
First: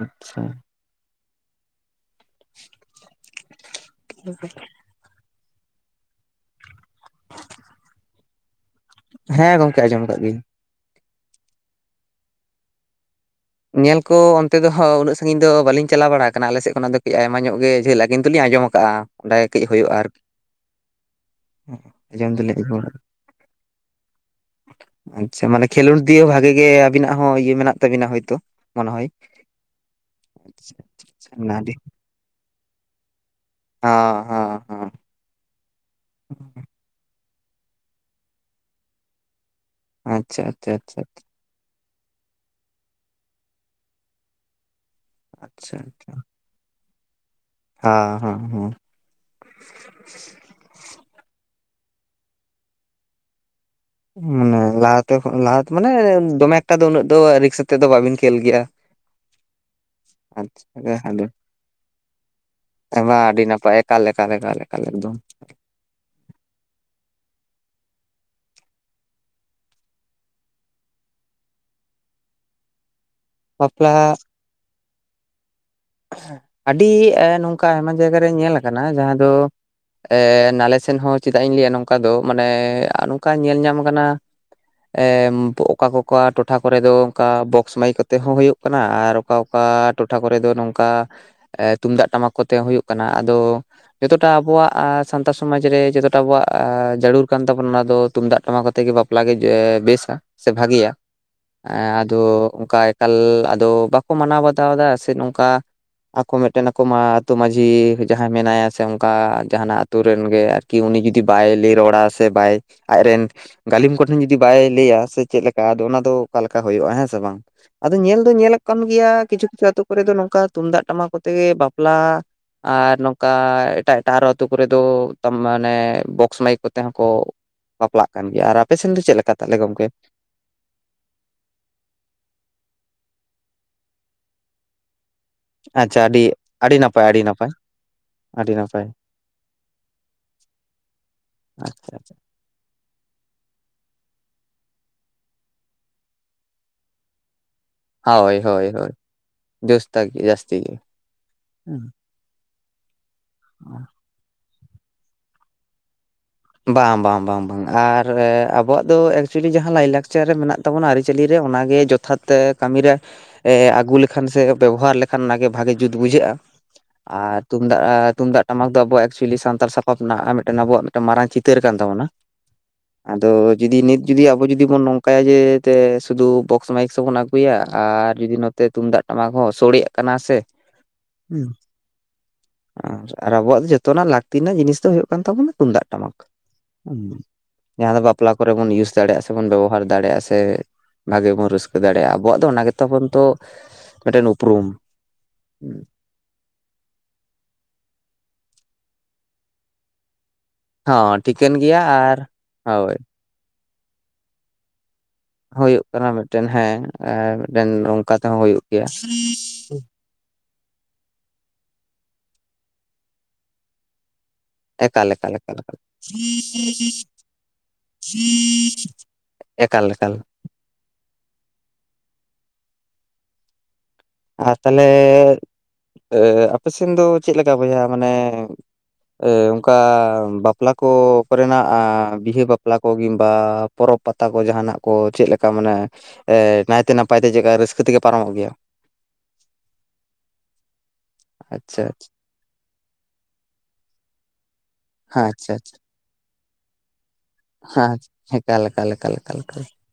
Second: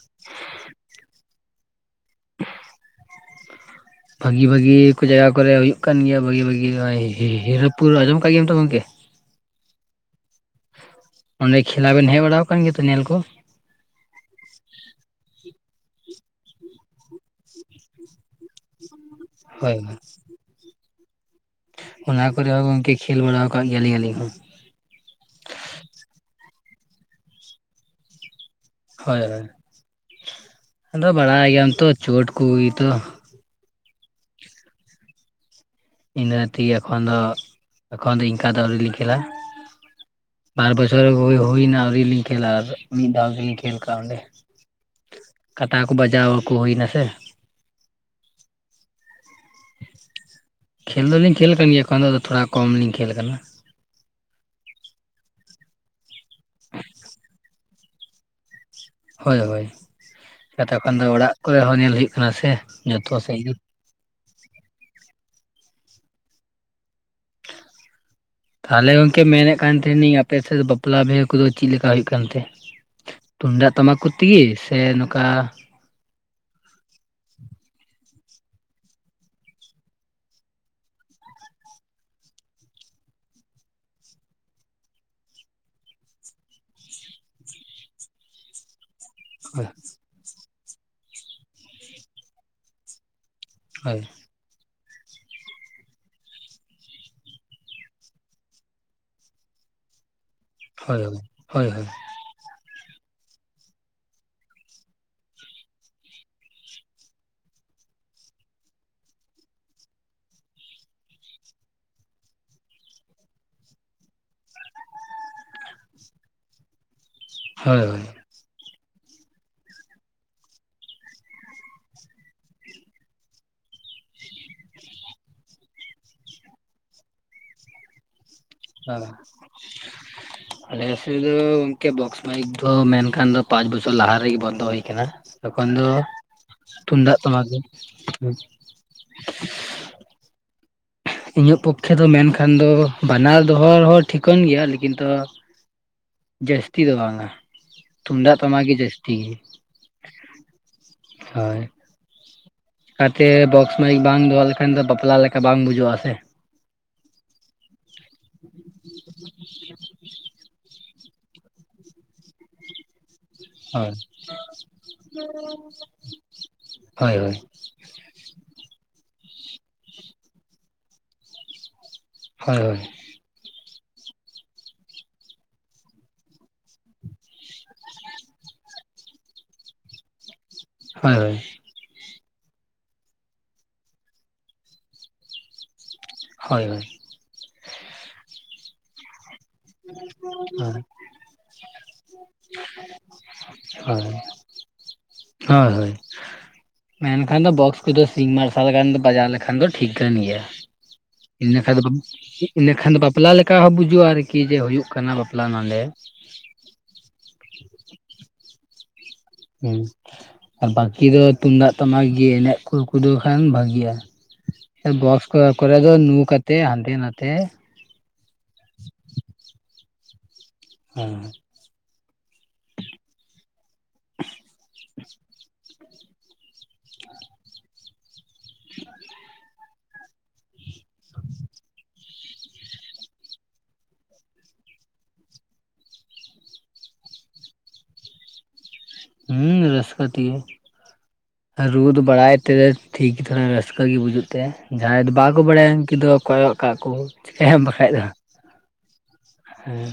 ᱟᱪᱪᱷᱟ [inaudible] ᱵᱷᱟᱹᱜᱤ ᱵᱷᱟᱹᱜᱤ ᱠᱚ ᱡᱟᱭᱜᱟ ᱠᱚᱨᱮ ᱦᱩᱭᱩᱜ ᱠᱟᱱ ᱜᱮᱭᱟ ᱵᱷᱟᱹᱜᱮ ᱵᱷᱟᱹᱜᱮ ᱦᱚᱜᱼᱚᱭ ᱦᱤ ᱦᱤᱨᱟᱹᱯᱩᱨ ᱟᱡᱚᱢ ᱠᱟᱜ ᱜᱮᱭᱟᱢ ᱛᱚ ᱜᱚᱝᱠᱮ ᱦᱮᱸ ᱜᱚᱝᱠᱮ ᱟᱸᱡᱚᱢ ᱟᱠᱟᱜ ᱜᱤᱧ ᱚᱸᱰᱮ ᱠᱷᱮᱞᱟ ᱵᱮᱱ ᱦᱮᱜ ᱵᱟᱲᱟᱣ ᱠᱟᱱ ᱜᱮᱭᱟ ᱛᱚ ᱧᱮᱞ ᱠᱚ ᱧᱮᱞ ᱠᱚ ᱚᱱᱛᱮ ᱫᱚᱦᱚᱸ ᱩᱱᱟᱹᱜ ᱥᱟᱺᱜᱤᱧ ᱫᱚ ᱵᱟᱹᱞᱤᱧ ᱪᱟᱞᱟᱣ ᱵᱟᱲᱟ ᱠᱟᱱᱟ ᱟᱞᱮᱥᱮᱜ ᱠᱷᱚᱱᱟᱜ ᱫᱚ ᱠᱟᱹᱡ ᱟᱭᱢᱟ ᱧᱚᱜ ᱜᱮ ᱡᱷᱟᱹᱞᱟᱹ ᱠᱤᱱᱛᱩᱞᱤᱧ ᱟᱸᱡᱚᱢ ᱠᱟᱜᱼᱟ ᱚᱸᱰᱮ ᱠᱟᱹᱡ ᱦᱳᱭ ᱦᱩᱭᱩᱜᱼᱟ ᱦᱳᱭ ᱟᱨᱠᱤ ᱚᱱᱟ ᱟᱸᱡᱚᱢ ᱠᱚᱨᱮ ᱫᱚᱞᱤᱧ ᱦᱚᱸ ᱟᱸᱡᱚᱢ ᱜᱚᱝᱠᱮ ᱟᱠᱟᱫᱟ ᱠᱷᱮᱞ ᱵᱟᱲᱟ ᱟᱠᱟᱟᱜ ᱜᱮᱭᱟᱞᱤᱧ ᱟᱹᱞᱤᱧ ᱦᱚᱸ ᱟᱪᱪᱷᱟ ᱢᱟᱱᱮ ᱠᱷᱮᱞᱳᱰ ᱫᱤᱭᱮ ᱵᱷᱟᱜᱤ ᱜᱮ ᱟᱵᱤᱱᱟᱜ ᱦᱚᱸ ᱤᱭᱟᱹ ᱢᱮᱱᱟᱜ ᱛᱟᱵᱤᱱᱟ ᱦᱳᱭᱛᱳ ᱢᱚᱱᱮ ᱦᱚᱭ ᱦᱳᱭ ᱦᱳᱭ ᱟᱪᱪᱷᱟ ᱟᱪᱪᱷᱟ ᱟᱫᱚ ᱟᱪᱪᱷᱟ, ᱵᱟᱲᱟᱭ ᱚᱱᱟ ᱜᱮᱭᱟᱢ ᱟᱹᱰᱤ ᱛᱚ ᱪᱴ ᱠᱚᱜᱮᱛᱚ ᱦ ᱦᱮᱸ ᱤᱱᱟ ᱛᱮᱜᱮ ᱮ ᱫᱚ ᱮᱚᱱ ᱫᱚ ᱤᱱᱠᱟ ᱫᱚ ᱟᱹᱣᱞᱤᱧ ᱠᱷᱮᱞᱟ ᱟᱪᱪᱷᱟ ᱟᱪᱪᱷᱟ ᱵᱟᱨ ᱟᱪᱪᱷᱟ ᱵᱪᱚᱨ ᱦᱩᱭᱭᱱᱟ ᱟᱹᱣᱤ ᱠᱷᱮᱞᱟ ᱟᱨ ᱢᱤᱫ ᱫᱷᱟᱣ ᱛᱮᱜᱮᱧ ᱠᱷᱮᱞ ᱠᱟᱜᱼᱟ ᱚᱸᱰᱮ ᱟᱪᱪᱷᱟ ᱠᱟᱴᱟ ᱠᱚ ᱵᱟᱡᱟᱣ ᱟᱠᱚ ᱦᱩᱭᱱᱟ ᱥᱮ ᱦᱮᱸ ᱦᱮᱸ ᱦᱮᱸ ᱠᱷᱮᱞ ᱫᱚᱞᱤᱧ ᱠᱷᱮᱞ ᱟᱠ ᱠᱟᱱ ᱜᱮᱭᱟ ᱮᱠᱷᱚᱱ ᱫᱚᱫᱚ ᱛᱷᱚᱲᱟ ᱠᱚᱢ ᱞᱞᱤᱧ ᱠᱷᱮᱞ ᱠᱟᱱᱟ ᱢᱟᱱᱮ ᱞᱟᱦᱟᱛᱮ ᱞᱟᱦᱟ ᱢᱟᱱᱮ ᱫᱚᱢᱮ ᱮᱠᱴᱟ ᱫᱚ ᱩᱱᱟᱹᱜ ᱫᱚ ᱨᱤᱠᱥᱛᱮᱮᱫ ᱫᱚ ᱵᱵᱤᱱ ᱠᱷᱮᱞ ᱜᱮᱭᱟ ᱦᱳᱭ ᱦᱳᱭᱛ ᱠᱷᱚᱱ ᱫᱚ ᱟᱪᱪᱷᱟ ᱟᱹᱰᱤ ᱚᱲᱟᱜ ᱠᱚᱨᱮ ᱦᱚᱸ ᱧᱮᱞ ᱦᱩᱭᱩᱜ ᱠᱟᱱᱟ ᱥᱮ ᱡᱚᱛᱚ ᱥᱮᱫ ᱜᱮ ᱠᱟᱞᱮ ᱠᱟᱞᱮᱞᱮᱞᱮ ᱮᱠᱫᱚᱢ ᱛᱟᱦᱞᱮ ᱜᱚᱝᱠᱮ ᱢᱮᱱᱮᱫ ᱛᱟᱦᱮᱟᱸᱱᱤᱧ ᱟᱯᱮ ᱥᱮᱫ ᱵᱟᱯᱞᱟ ᱵᱤᱦᱟᱹ ᱠᱚᱫᱚ ᱪᱮᱫ ᱞᱮᱠᱟ ᱦᱩᱭᱩᱜ ᱠᱟᱱᱛᱮ ᱛᱩᱢᱫᱟᱜ ᱵᱟᱯᱞᱟ ᱴᱟᱢᱟᱠ ᱠᱚ ᱛᱮᱜᱮ ᱥᱮ ᱱᱚᱝᱠᱟ ᱟᱹᱰᱤ ᱱᱚᱝᱠᱟ ᱟᱭᱢᱟ ᱡᱟᱭᱜᱟᱟᱨᱮ ᱧᱮᱞ ᱠᱟᱱᱟ ᱡᱟᱦᱟᱸ ᱫᱚ ᱱᱟᱞᱮ ᱥᱮᱱ ᱦᱚᱸ ᱪᱮᱫᱟᱜ ᱤᱧ ᱞᱟᱹᱭᱟ ᱱᱚᱝᱠᱟ ᱫᱚ ᱢᱟᱱᱮ ᱱᱚᱝᱠᱟ ᱧᱮᱞ ᱧᱟᱢ ᱠᱟᱱᱟ ᱚᱠᱟ ᱠᱚᱠᱟ ᱴᱚᱴᱷᱟ ᱠᱚᱨᱮ ᱫᱚ ᱚᱱᱠᱟ ᱵᱚᱠᱥ ᱢᱟᱹᱭᱤ ᱠᱚᱛᱮ ᱦᱚᱸ ᱦᱩᱭᱩᱜ ᱠᱟᱱᱟ ᱟᱨ ᱚᱠᱟ ᱚᱠᱟ ᱦᱳᱭ ᱴᱚᱴᱷᱟ ᱠᱚᱨᱮ ᱫᱚ ᱱᱚᱝᱠᱟ ᱛᱩᱢᱫᱟᱜ ᱴᱟᱢᱟᱠ ᱠᱚᱛᱮ ᱦᱩᱭᱩᱜ ᱠᱟᱱᱟ ᱟᱫᱚ ᱦ ᱡᱚᱴᱟ ᱟᱵᱚᱣᱟᱜ ᱥᱟᱱᱛᱟᱲ ᱥᱚᱢᱟᱡᱽ ᱨᱮ ᱡᱚᱛᱚᱴᱟ ᱟᱵᱚᱣᱟᱜ ᱡᱟᱹᱨᱩᱲ ᱠᱟᱱ ᱛᱟᱵᱚᱱᱟ ᱚᱱᱟ ᱫᱚ ᱛᱩᱢᱫᱟᱜ ᱴᱟᱢᱟᱠ ᱛᱮᱜ ᱜᱮ ᱵᱟᱯᱞᱟ ᱵᱟᱯᱞᱟᱜ ᱜᱮ ᱵᱮᱥᱟ ᱥᱮ ᱵᱷᱟᱜᱤᱭᱟ ᱦᱳᱭ ᱦᱳᱭ ᱟᱫᱚ ᱚᱱᱠᱟ ᱮᱠᱟᱞ ᱟᱫᱚ ᱵᱟᱠᱚ ᱢᱟᱱᱟᱣ ᱵᱟᱛᱟᱣ ᱮᱫᱟ ᱥᱮ ᱱᱚᱝᱠᱟ ᱟᱠᱚ ᱢᱤᱫᱴᱮᱱ ᱟᱠᱚ ᱢᱟ ᱟᱹᱛᱩᱳ ᱢᱟᱹᱡᱷᱤ ᱡᱟᱦᱟᱸᱭ ᱢᱮᱱᱟᱭᱟ ᱥᱮ ᱚᱱᱠᱟ ᱡᱟᱦᱟᱱᱟᱜ ᱟ ᱟᱹᱛᱩᱳ ᱨᱮᱱ ᱜᱮ ᱟᱨᱠᱤ ᱠᱤ ᱩᱱᱤ ᱡᱩᱫᱤ ᱵᱟᱭ ᱞᱟᱹᱭ ᱨᱚᱲᱟ ᱥᱮ ᱵᱟᱭ ᱟᱡᱨᱮᱱ ᱜᱟᱹᱞᱤᱢ ᱠᱚᱴᱷᱮᱱ ᱡᱩᱫᱤ ᱵᱟᱭ ᱞᱟᱹᱭᱟ ᱥᱮ ᱪᱮᱫᱞᱠᱟ ᱟᱫᱚ ᱚᱱᱟ ᱫᱚ ᱚᱠᱟ ᱞᱮᱠᱟ ᱦᱩᱭᱩᱜᱼᱟ ᱦᱮᱸ ᱥᱮ ᱵᱟᱝ ᱦᱳᱭ ᱟᱫᱚ ᱦᱳᱭ ᱧᱮᱞ ᱫᱚ ᱧᱮᱞᱚᱜ ᱠᱟᱱ ᱜᱮᱭᱟ ᱠᱤᱪᱷᱩ ᱠᱤᱪᱷᱩ ᱟ ᱟᱹᱛᱩᱳ ᱠᱚᱨᱮ ᱫᱚ ᱱᱚᱝᱠᱟ ᱛᱩᱢᱫᱟᱜ ᱴᱟᱢᱟᱠ ᱠᱚᱛᱮᱜ ᱜᱮ ᱵᱟᱯᱞᱟ ᱟᱨ ᱱᱚᱝᱠᱟ ᱮᱴᱟᱜ ᱮᱴᱟᱜ ᱟᱨᱦᱚᱸ ᱟᱹᱛᱳ ᱠᱚᱨᱮ ᱫᱚ ᱢᱟᱱᱮ ᱵᱚᱠᱥ ᱢᱟᱭᱤᱠ ᱠᱚᱛᱮ ᱦᱚᱸ ᱠᱚ ᱵᱟᱯᱞᱟᱜ ᱠᱟᱱ ᱜᱮᱭᱟ ᱟᱨ ᱜᱚᱝᱠᱮ ᱟᱸᱻ ᱟᱞᱮ ᱥᱮᱫ ᱫᱚ ᱜᱚᱝᱠᱮ ᱵᱚᱠᱥ ᱢᱟᱭᱤᱠ ᱫᱚ ᱢᱮᱱᱠᱷᱟᱱ ᱫᱚ ᱯᱟᱸᱪ ᱵᱚᱪᱷᱚᱨ ᱞᱟᱦᱟ ᱨᱮᱜᱮ ᱵᱚᱱᱫᱚ ᱦᱩᱭ ᱟᱠᱟᱱᱟ ᱮᱠᱷᱚᱱ ᱫᱚ ᱟᱪᱪᱷᱟ ᱟᱹᱰᱤ ᱟᱹᱰᱤ ᱱᱟᱯᱟᱭ ᱛᱩᱢᱫᱟᱜ ᱟᱹᱰᱤ ᱴᱟᱢᱟᱠ ᱱᱟᱯᱟᱭ ᱜᱮ ᱟᱹᱰᱤ ᱱᱟᱯᱟᱭ ᱤᱧᱟᱹᱜ ᱟᱪᱪᱷᱟ ᱯᱚᱠᱠᱷᱮ ᱫᱚ ᱟᱪᱪᱷᱟ ᱢᱮᱱᱠᱷᱟᱱ ᱫᱚ ᱵᱟᱱᱟᱨ ᱫᱚᱦᱚ ᱦᱚᱸ ᱴᱷᱤᱠᱟᱹᱱ ᱜᱮᱭᱟ ᱞᱮᱠᱤᱱ ᱫᱚ ᱡᱟᱹᱥᱛᱤ ᱫᱚ ᱵᱟᱝᱟ ᱦᱳᱭ ᱛᱩᱢᱫᱟᱜ ᱴᱟᱢᱟᱠ ᱦᱳᱭ ᱜᱮ ᱦᱳᱭ ᱡᱟᱹᱥᱛᱤ ᱜᱮ ᱡᱳᱥ ᱛᱟᱠ ᱡᱟᱹᱥᱛᱤ ᱜᱮ ᱦᱳᱭ ᱦᱮᱸ ᱟᱛᱮ ᱵᱚᱠᱥ ᱢᱟᱭᱤᱠ ᱵᱟᱝ ᱫᱚᱦᱚ ᱞᱮᱠᱷᱟᱱ ᱫᱚ ᱵᱟᱯᱞᱟ ᱞᱮᱠᱟ ᱵᱟᱝ ᱵᱩᱡᱩᱜᱼᱟ ᱥᱮ ᱵᱟᱝ ᱵᱟᱝ ᱵᱟᱝ ᱵᱟᱝ ᱟᱨ ᱟᱵᱚᱣᱟᱜ ᱫᱚ ᱮᱠᱪᱩᱭᱮᱞᱤ ᱡᱟᱦᱟᱸ ᱞᱟᱭᱞᱟᱠᱪᱟᱨ ᱪᱟᱨ ᱨᱮ ᱢᱮᱱᱟᱜ ᱛᱟᱵᱚᱱᱟ ᱟᱹᱨᱤᱪᱟᱞᱤ ᱨᱮ ᱚᱱᱟᱜᱮ ᱡᱚᱛᱷᱟᱛ ᱠᱟᱹᱢᱤᱨᱮ ᱦᱳᱭ ᱟᱹᱜᱩ ᱞᱮᱠᱷᱟᱱ ᱥᱮ ᱵᱮᱵᱚᱦᱟᱨ ᱞᱮᱠᱷᱟᱱ ᱚᱱᱟᱜᱮ ᱵᱷᱟᱜᱮ ᱡᱩᱛ ᱵᱩᱡᱷᱟᱹᱜᱼᱟ ᱦᱳᱭ ᱦᱳᱭ ᱟᱨ ᱛᱩᱢᱫᱟᱜᱼᱼᱛᱩᱢᱫᱟᱜ ᱴᱟᱢᱟᱠ ᱫᱚ ᱮᱠᱪᱩᱭᱤ ᱥᱟᱱᱛᱟᱲ ᱥᱟᱯᱟᱯ ᱨᱮᱱᱟᱜ ᱮᱸᱻ ᱢᱤᱫᱴᱟᱹᱝ ᱟᱵᱚᱣᱟᱜ ᱢᱟᱨᱟᱝ ᱪᱤᱛᱟᱹᱨ ᱠᱟᱱ ᱛᱟᱵᱚᱱᱟ ᱦᱳᱭ ᱦᱳᱭ ᱟᱫᱚ ᱡᱩᱫᱤ ᱱᱤᱛ ᱡᱩᱫᱤ ᱟᱵᱚ ᱡᱩᱫᱤ ᱵᱚᱱ ᱱᱚᱝᱠᱟᱭᱟ ᱡᱮ ᱥᱩᱫᱩ ᱵᱚᱠᱥ ᱢᱟᱭᱤᱠᱵᱚᱱ ᱟᱹᱜᱩᱭᱟ ᱟᱨ ᱡᱩᱫᱤ ᱱᱚᱛᱮ ᱛᱩᱢᱫᱟᱜ ᱴᱟᱢᱟᱠ ᱦᱚᱸ ᱥᱚᱲᱮᱜ ᱠᱟᱱᱟ ᱥᱮ ᱦᱳᱭ ᱟᱨ ᱟᱨ ᱟᱵᱚᱣᱟᱜ ᱡᱚᱛᱚᱱᱟᱜ ᱞᱟᱹᱠᱛᱤ ᱨᱮᱱᱟᱜ ᱡᱤᱱᱤᱥ ᱫᱚ ᱦᱩᱭᱩᱜ ᱠᱟᱱ ᱛᱟᱵᱚᱱᱟ ᱛᱩᱢᱫᱟᱜ ᱴᱟᱢᱟᱠ ᱦᱳᱭ ᱦᱳᱭ ᱦᱩᱸ ᱡᱟᱦᱟᱸ ᱫᱚ ᱵᱟᱯᱞᱟ ᱠᱚᱨᱮ ᱵᱚᱱ ᱤᱭᱩᱥ ᱫᱟᱲᱮᱭᱟᱜᱼᱟ ᱥᱮ ᱵᱚᱱ ᱵᱮᱵᱚᱦᱟᱨ ᱫᱟᱲᱮᱭᱟᱜᱼᱟ ᱥᱮ ᱵᱷᱟᱜᱮ ᱵᱚᱱ ᱨᱟᱹᱥᱠᱟᱹ ᱫᱟᱲᱮᱭᱟᱜᱼᱟ ᱟᱵᱚᱣᱟᱜ ᱫᱚ ᱚᱱᱟ ᱜᱮᱛᱟᱵᱚᱱ ᱛᱚ ᱦᱳᱭ ᱦᱳᱭ ᱢᱤᱫᱴᱮᱱ ᱩᱯᱨᱩᱢ ᱦᱳᱭ ᱦᱳᱭ ᱢᱮᱱᱠᱷᱟᱱ ᱫᱚ ᱵᱚᱠᱥ ᱠᱚᱫᱚ ᱥᱤᱧ ᱢᱟᱨᱥᱟᱞ ᱜᱟᱱ ᱵᱟᱡᱟᱣ ᱞᱮᱠᱷᱟᱱ ᱫᱚ ᱴᱷᱤᱠ ᱠᱟᱱ ᱜᱮᱭᱟ ᱦᱚᱸ ᱴᱷᱤᱠᱟᱹᱱ ᱜᱮᱭᱟ ᱤᱱᱟᱹᱠᱷᱟᱱ ᱫᱚ ᱟᱨ ᱤᱱᱟᱹᱠᱷᱟᱱ ᱦᱳᱭ ᱫᱚ ᱵᱟᱯᱞᱟ ᱞᱮᱠᱟ ᱦᱚᱸ ᱵᱩᱡᱚᱜᱼᱟ ᱟᱨᱠᱤ ᱡᱮ ᱦᱳᱭᱳᱜ ᱠᱟᱱᱟ ᱵᱟᱯᱼᱼ ᱦᱳᱭᱳᱜ ᱠᱟᱱᱟ ᱢᱤᱫᱴᱮᱱ ᱦᱮᱸ ᱢᱤᱫᱴᱮᱱ ᱱᱚᱝᱠᱟ ᱛᱮᱦᱚᱸ ᱦᱳᱭᱳᱜ ᱜᱮᱭᱟ ᱦᱮᱸ ᱟᱨ ᱵᱟᱠᱤ ᱫᱚ ᱛᱩᱢᱫᱟᱜ ᱴᱟᱢᱟᱠ ᱜᱮ ᱮᱱᱮᱡ ᱠᱚ ᱠᱚᱫᱚ ᱠᱷᱟᱱ ᱵᱷᱟᱹᱜᱤᱭᱟ ᱮᱠᱟᱞ ᱵᱚᱠᱥ ᱮᱠᱟᱞ ᱮᱠᱟᱞ ᱠᱚᱨᱼᱼᱠᱚᱨᱮ ᱮᱠᱟᱞ ᱫᱚ ᱱᱩ ᱠᱟᱛᱮ ᱦᱟᱱᱛᱮ ᱱᱷᱟᱛᱮ ᱮᱠᱟᱞ ᱮᱠᱟᱞ ᱦᱮᱸᱻ ᱟᱨ ᱛᱟᱦᱞᱮ ᱟᱯᱮ ᱥᱮᱱ ᱫᱚ ᱪᱮᱫ ᱞᱮᱠᱟ ᱵᱚᱭᱦᱟ ᱢᱟᱱᱮ ᱚᱱᱠᱟ ᱵᱟᱯᱞᱟ ᱠᱚ ᱠᱚᱨᱮᱱᱟᱜ ᱵᱤᱦᱟᱹ ᱵᱟᱼᱼ ᱵᱟᱯᱞᱟ ᱠᱚ ᱠᱤᱝᱵᱟ ᱯᱚᱨᱚᱵᱽ ᱯᱟᱛᱟ ᱠᱚ ᱡᱟᱦᱟᱱᱟᱜ ᱠᱚ ᱪᱮᱫ ᱞᱮᱠᱟ ᱢᱟᱱᱮ ᱱᱟᱭᱛᱮ ᱱᱟᱯᱟᱭ ᱛᱮ ᱪᱮᱠᱟ ᱨᱟᱹᱥᱠᱟᱹ ᱛᱮᱜᱮ ᱯᱟᱨᱚᱢᱚᱜ ᱜᱮᱭᱟ ᱦᱩᱸ ᱨᱟᱹᱥᱠᱟᱹ ᱛᱮᱜᱮ ᱟᱨ ᱟᱪᱪᱷᱟ ᱨᱩᱣᱟᱹ ᱵᱟᱲᱟᱭ ᱛᱮ ᱴᱷᱤᱠ ᱜᱮ ᱛᱷᱚᱲᱟ ᱨᱟᱹᱥᱠᱟᱹ ᱜᱮ ᱵᱩᱡᱩᱜ ᱛᱮ ᱡᱟᱦᱟᱸᱭ ᱫᱚ ᱵᱟᱠᱚ ᱟᱪᱪᱷᱟ ᱵᱟᱲᱟᱭᱟ ᱟᱪᱪᱷᱟ ᱩᱱᱠᱩ ᱫᱚ ᱠᱚᱭᱚᱜ ᱠᱟᱜ ᱠᱚ ᱪᱤᱠᱟᱹᱭᱟᱢ ᱵᱟᱠᱷᱟᱡ ᱦᱮᱸ ᱫᱚ ᱮᱠᱟᱞ ᱮᱠᱟᱞ ᱮᱠᱟᱞ ᱮᱠᱟᱞ ᱮᱠᱟᱞ ᱦᱮᱸ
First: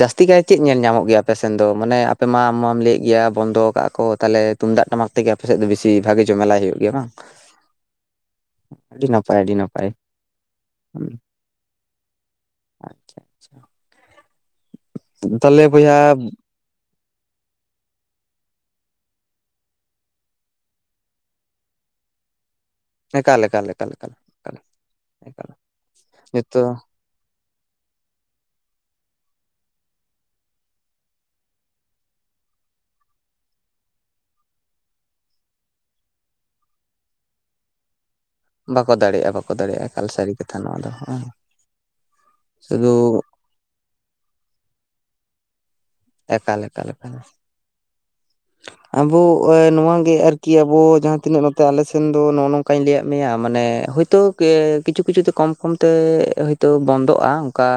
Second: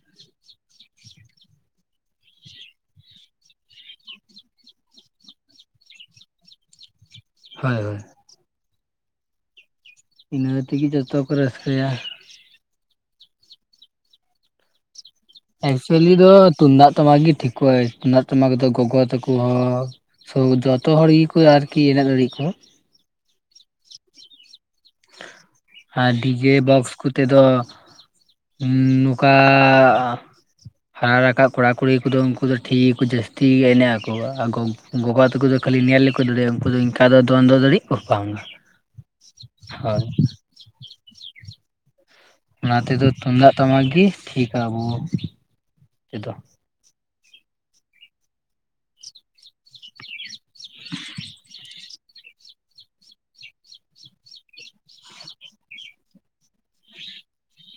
ᱡᱟᱹᱥᱛᱤ ᱠᱟᱭ ᱪᱮᱫ ᱧᱮᱞ ᱧᱟᱢᱚᱜ ᱜᱮᱭᱟ ᱟᱯᱮ ᱥᱮᱱ ᱫᱚ ᱢᱟᱱᱮ ᱟᱯᱮ ᱢᱟ ᱟᱢ ᱢᱟᱢ ᱞᱟᱹᱭᱮᱫ ᱜᱮᱭᱟ ᱵᱚᱱᱫᱚ ᱟᱠᱟᱜ-ᱟ ᱠᱚ ᱛᱟᱦᱞᱮ ᱛᱩᱢᱫᱟᱜ ᱴᱟᱢᱟᱠ ᱛᱮᱜᱮ ᱟᱯᱮ ᱥᱮᱫ ᱫᱚ ᱵᱤᱥᱤ ᱵᱷᱟᱹᱜᱤ ᱡᱚᱢᱮᱞᱟᱭ ᱦᱳᱭᱳᱜ ᱜᱮᱭᱟ ᱵᱟᱝ ᱦᱳᱭ ᱦᱳᱭ ᱟᱹᱰᱤ ᱱᱟᱯᱟᱭ ᱟᱹᱰᱤ ᱱᱟᱯᱟᱭ ᱤᱱᱟᱹ ᱛᱮᱜᱮ ᱦᱩᱸ, ᱡᱚᱛᱚ ᱠᱚ ᱨᱟᱹᱥᱠᱟᱹᱭᱟ ᱟᱪᱪᱷᱟ ᱟᱪᱪᱷᱟ᱾ ᱛᱟᱦᱚᱞᱮ ᱵᱚᱭᱦᱟ ᱮᱠᱪᱩᱭᱮᱞᱤ ᱫᱚ ᱛᱩᱢᱫᱟᱜ ᱴᱟᱢᱟᱠ ᱜᱮ ᱴᱷᱤᱠᱚᱜᱼᱟ ᱛᱩᱢᱫᱟᱜ ᱴᱟᱢᱟᱠ ᱫᱚ ᱜᱳᱜᱳ ᱛᱟᱠᱚ ᱦᱚᱸ [unintelligible] ᱡᱚᱛᱚ ᱦᱚᱲ ᱜᱮᱠᱚ ᱟᱨᱠᱤ ᱮᱱᱮᱡ ᱫᱟᱲᱮᱜ ᱟᱠᱚ ᱮᱠᱟᱞ ᱮᱠᱟᱞ ᱮᱠᱟᱞ ᱮᱠᱟᱞ ᱰᱤᱡᱮ ᱱᱤᱛᱚᱜ ᱵᱚᱠᱥ ᱠᱚᱛᱮ ᱫᱚ ᱱᱚᱝᱠᱟ ᱦᱟᱨᱟ ᱨᱟᱠᱟᱵ ᱠᱚᱲᱟ ᱠᱩᱲᱤ ᱠᱚᱫᱚ ᱩᱱᱠᱩ ᱫᱚ ᱴᱷᱤᱠ ᱜᱮᱠᱚ ᱡᱟᱹᱥᱛᱤ ᱜᱮ ᱮᱱᱮᱡ ᱟᱠᱚ ᱜᱳᱜᱳ ᱛᱟᱠᱚ ᱫᱚ ᱠᱷᱟᱹᱞᱤ ᱧᱮᱞ ᱜᱮᱠᱚ ᱫᱟᱲᱮᱭᱟᱜᱼᱟ ᱩᱱᱠᱩ ᱫᱚ ᱤᱱᱠᱟ ᱫᱚ ᱫᱚᱱ ᱫᱚ ᱫᱟᱲᱮᱜ ᱟᱠᱚ ᱵᱟᱝ-ᱟ ᱵᱟᱠᱚ ᱫᱟᱲᱮᱭᱟᱜᱼᱟ ᱵᱟᱠᱚ ᱫᱟᱲᱮᱭᱟᱜᱼᱟ ᱦᱳᱭ ᱮᱠᱟᱞ ᱥᱟᱹᱨᱤ ᱠᱟᱛᱷᱟ ᱱᱚᱣᱟ ᱫᱚ ᱚᱱᱟ ᱥᱩᱫᱷᱩ ᱛᱮᱫᱚ ᱛᱩᱢᱫᱟᱜ ᱴᱟᱢᱟᱠ ᱜᱮ ᱴᱷᱤᱠ ᱟᱵᱚ᱾ ᱛᱮᱫᱚ ᱮᱠᱟᱞ ᱮᱠᱟᱞ ᱮᱠᱟᱞ ᱟᱵᱚ ᱱᱚᱣᱟ ᱜᱮ ᱟᱨᱠᱤ ᱟᱵᱚ ᱡᱟᱦᱟᱸ ᱛᱤᱱᱟᱹᱜ ᱱᱚ ᱛᱮ ᱟᱞᱮ ᱥᱮᱱ ᱫᱚ ᱱᱚᱜᱼᱚ ᱱᱚᱝᱠᱟᱧ ᱞᱟᱹᱭᱟᱫ ᱢᱮᱭᱟ ᱢᱟᱱᱮ ᱦᱚᱭᱛᱳ ᱠᱤᱪᱷᱩ ᱠᱤᱪᱷᱩ ᱛᱮ ᱠᱚᱢ ᱠᱚᱢᱛᱮ, ᱛᱚ ᱵᱚᱱᱫᱚᱜᱼᱟ ᱚᱱᱠᱟ᱾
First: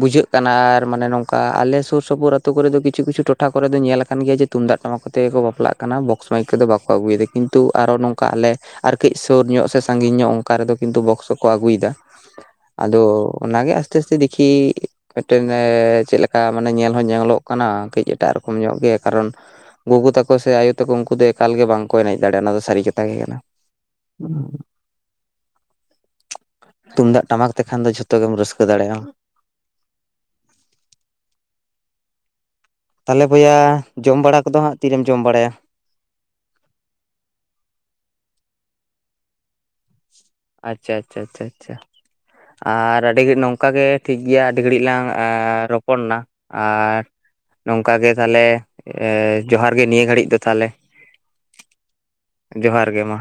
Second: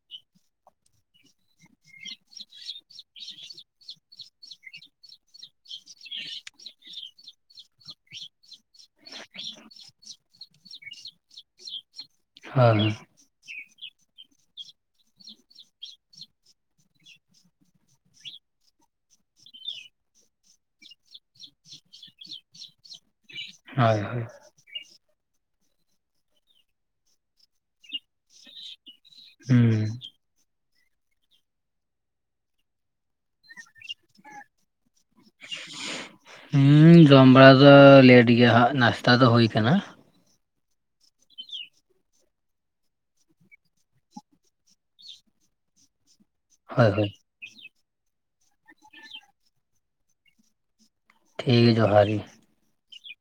ᱵᱩᱡᱷᱟᱹᱜ ᱠᱟᱱᱟ ᱟᱨ ᱢᱟᱱᱮ ᱱᱚᱝᱠᱟ ᱟᱞᱮ ᱥᱳᱨ ᱥᱳᱯᱳᱨ ᱟᱛᱳ ᱠᱚᱨᱮ ᱫᱚ ᱠᱤᱪᱷᱩ ᱠᱤᱪᱷᱩ ᱴᱚᱴᱷᱟ ᱠᱚᱨᱮ ᱫᱚ ᱧᱮᱞ ᱟᱠᱟᱱ ᱜᱮᱭᱟ ᱛᱩᱢᱫᱟᱜ ᱴᱟᱢᱟᱠ ᱠᱚᱛᱮ ᱜᱮᱠᱚ ᱵᱟᱯᱞᱟᱜ ᱠᱟᱱᱟ ᱵᱚᱠᱥ ᱢᱟᱭᱤᱠ ᱠᱚᱫᱚ ᱵᱟᱠᱚ ᱟᱹᱜᱩᱭᱮᱫᱟ ᱠᱤᱱᱛᱩ ᱟᱨᱚ ᱱᱚᱝᱠᱟ ᱟᱞᱮ ᱟᱨ ᱠᱟᱹᱡ ᱥᱳᱨ ᱧᱚᱜ ᱥᱮ ᱥᱟᱺᱜᱤᱧ ᱧᱚᱜ ᱚᱱᱠᱟ ᱨᱮᱫᱚ ᱠᱤᱱᱛᱩ ᱵᱚᱠᱥᱚ ᱠᱚᱠᱚ ᱟᱹᱜᱩᱭᱫᱟ᱾ ᱦᱳᱭ ᱟᱫᱚ ᱚᱱᱟᱜᱮ ᱟᱥᱛᱮ ᱟᱥᱛᱮ ᱫᱤᱠᱷᱤ ᱢᱤᱫᱴᱮᱱ ᱪᱮᱫ ᱞᱮᱠᱟ ᱢᱟᱱᱮ ᱧᱮᱞ ᱦᱚᱸ ᱧᱮᱞᱚᱜ ᱠᱟᱱᱟ ᱠᱟᱹᱡ ᱮᱴᱟᱜ ᱨᱚᱠᱚᱢ ᱧᱚᱜ ᱜᱮ ᱠᱟᱨᱚᱱ, ᱜᱳᱜᱳ ᱛᱟᱠᱚ ᱥᱮ ᱟᱭᱳ ᱛᱟᱠᱚ ᱩᱱᱠᱩ ᱫᱚ ᱮᱠᱟᱞ ᱜᱮ ᱵᱟᱝᱠᱚ ᱮᱱᱮᱡ ᱫᱟᱲᱮᱭᱟᱜᱼᱟ ᱚᱱᱟ ᱫᱚ ᱥᱟᱹᱨᱤ ᱠᱟᱛᱷᱟ ᱜᱮ ᱠᱟᱱᱟ᱾ ᱦᱳᱭ ᱦᱳᱭ [unintelligible] ᱛᱩᱢᱫᱟᱜ ᱴᱟᱢᱟᱠ ᱛᱮᱠᱷᱟᱱ ᱫᱚ ᱡᱷᱚᱛᱚ ᱜᱮᱢ ᱨᱟᱹᱥᱠᱟᱹ ᱫᱟᱲᱮᱭᱟᱜᱼᱟ᱾ ᱦᱩᱸ ᱛᱟᱦᱞᱮ ᱵᱚᱭᱦᱟ ᱡᱚᱢ ᱵᱟᱲᱟ ᱠᱚᱫᱚ ᱦᱟᱸᱜ ᱛᱤᱨᱮᱢ ᱡᱚᱢ ᱵᱟᱲᱟᱭᱟ? ᱦᱮᱸ ᱡᱚᱢ ᱵᱟᱲᱟ ᱫᱚ ᱞᱮᱴ ᱜᱮᱭᱟ ᱦᱟᱸᱜ ᱱᱟᱥᱛᱟ ᱫᱚ ᱦᱳᱭ ᱠᱟᱱᱟ᱾ ᱟᱪᱪᱷᱟ ᱟᱪᱪᱷᱟ ᱟᱪᱪᱷᱟ ᱟᱪᱪᱷᱟ ᱟᱨ ᱟᱹᱰᱤ ᱜᱷᱟᱲᱤ ᱱᱚᱝᱠᱟ ᱜᱮ ᱴᱷᱤᱠ ᱜᱮᱭᱟ ᱟᱹᱰᱤ ᱜᱷᱟᱹᱲᱤᱡ ᱞᱟᱝ ᱨᱚᱯᱚᱲᱱᱟ᱾ ᱦᱳᱭ ᱟᱨ ᱦᱳᱭ ᱱᱚᱝᱠᱟ ᱜᱮ ᱛᱟᱦᱞᱮ ᱡᱚᱦᱟᱨ ᱜᱮ ᱱᱤᱭᱟᱹ ᱜᱷᱟᱹᱲᱤᱡ ᱫᱚ ᱛᱟᱦᱞᱮ᱾ ᱴᱷᱤᱠ ᱜᱮ ᱡᱚᱦᱟᱨ ᱜᱮ᱾ ᱡᱚᱦᱟᱨ ᱜᱮ ᱢᱟ᱾